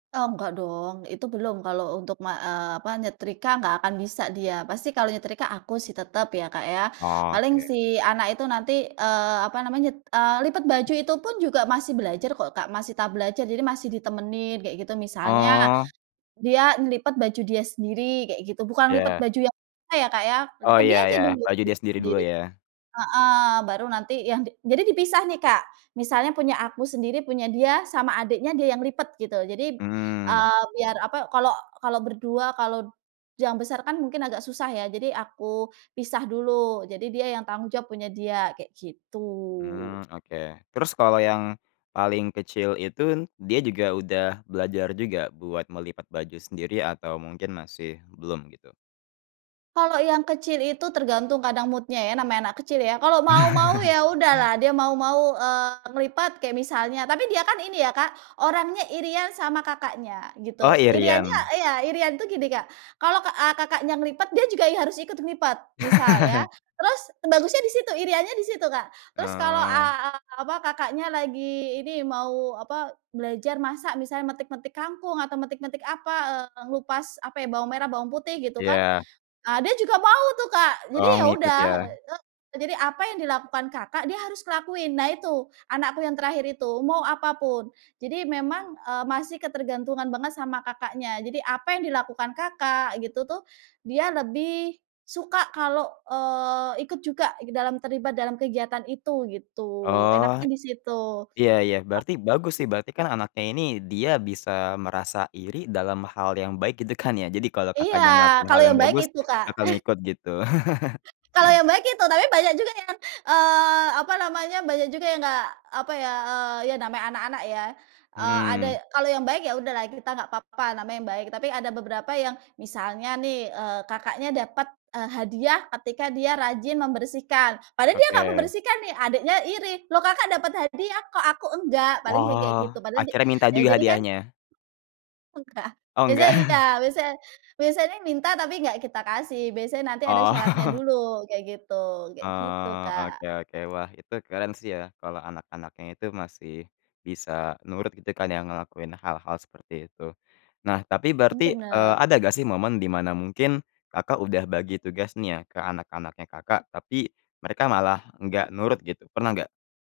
Eee, nggak dong, itu belum kalau untuk ma eee, apa nyetrika nggak akan bisa dia. Pasti kalau nyetrika aku sih tetep ya, Kak, ya. Paling Oke. si anak itu nanti, eee, apa namanya eee, lipat baju itu pun juga masih belajar kok, Kak, masih tahap belajar jadi masih ditemenin kayak gitu misalnya, Oh. dia ngelipet baju dia sendiri kayak gitu, bukan lipet Iya. baju yang [unintelligible] ya, Kak, ya, Oh lipet iya dia aja iya, [unintelligible] baju dia sendiri dulu sendiri, ya. heeh, baru nanti yang di jadi dipisah nih, Kak. Misalnya punya aku sendiri punya dia sama adiknya dia yang lipet gitu jadi, Mhm. eee, biar apa, kalau kalau berdua kalau, yang besar kan mungkin agak susah ya, jadi aku pisah dulu, jadi dia yang tanggung jawab punya dia, kayak gitu. Mmm, oke, terus kalau yang paling kecil itu dia juga udah belajar juga buat melipat baju sendiri atau mungkin masih belum gitu? Kalau yang kecil itu tergantung kadang mood-nya ya, namanya anak kecil ya. Kalau mau mau ya udahlah dia mau mau, eee, ngelipat kayak misalnya tapi dia kan ini ya, Kak, orangnya iri-an sama kakaknya, Oh, gitu. Iri-annya iri-an. iya, iri-an itu gini, Kak, kalau ke eee, kakaknya ngelipat dia juga i harus ikut ngelipat, misal ya. Terus bagusnya di situ iri-annya di situ, Kak. Terus kalau, Oh. eee, apa kakaknya lagi ini mau apa belajar masak misalnya metik-metik kangkung atau metik-metik apa, eee, ngelupas apa ya bawang merah bawang putih gitu kan, Iya. eee, dia juga mau tuh, Kak, jadi Oh, ya ngikut udah. ya. Eee, e jadi apa yang dilakukan kakak dia harus ngelakuin. Nah itu, anakku yang terakhir itu, mau apapun. Jadi memang, eee, masih ketergantungan banget sama kakaknya. Jadi apa yang dilakukan kakak gitu tuh, dia lebih suka kalau, eee, ikut juga dalam terlibat dalam kegiatan itu gitu, Oh, enaknya di situ. iya iya, Kak berarti bagus sih berarti kan anaknya ini dia bisa merasa iri dalam hal yang baik gitu kan ya. Jadi kalau Iya, kakaknya ngelakuin hal kalau yang yang baik bagus itu, Kak. bakal ngikut gitu. Kalau yang baik itu, tapi banyak juga yang, eee, apa namanya banyak juga yang enggak apa ya eee, ya namanya anak-anak ya, eee, ada ya Mhm. kalau yang baik ya udahlah kita nggak apa-apa namanya yang baik tapi ada beberapa yang misalnya nih, eee, kakaknya dapet, eee, hadiah ketika dia rajin membersihkan, padahal dia enggak Oke. membersihkan nih adiknya iri, loh kakak dapet hadiah kok aku enggak? Paling bilang kayak gitu Wah, padahal dia akhirnya minta ya eee, juga jadikan hadiahnya? Enggak, Oh biasanya enggak. iya. Biasa biasanya minta tapi enggak kita kasih, biasanya nanti ada syaratnya Oh. dulu, kayak gitu. Kayak gitu, Oh, Kak. oke oke. Wah, itu keren sih ya kalau anak-anaknya itu masih bisa nurut gitu kan ya ngelakuin hal-hal seperti itu. Nah tapi Mmm, berarti, eee, bener. ada gak sih momen di mana mungkin, Kakak, udah bagi tugas nih ya ke anak-anaknya, Kakak, tapi mereka malah enggak nurut gitu, pernah nggak?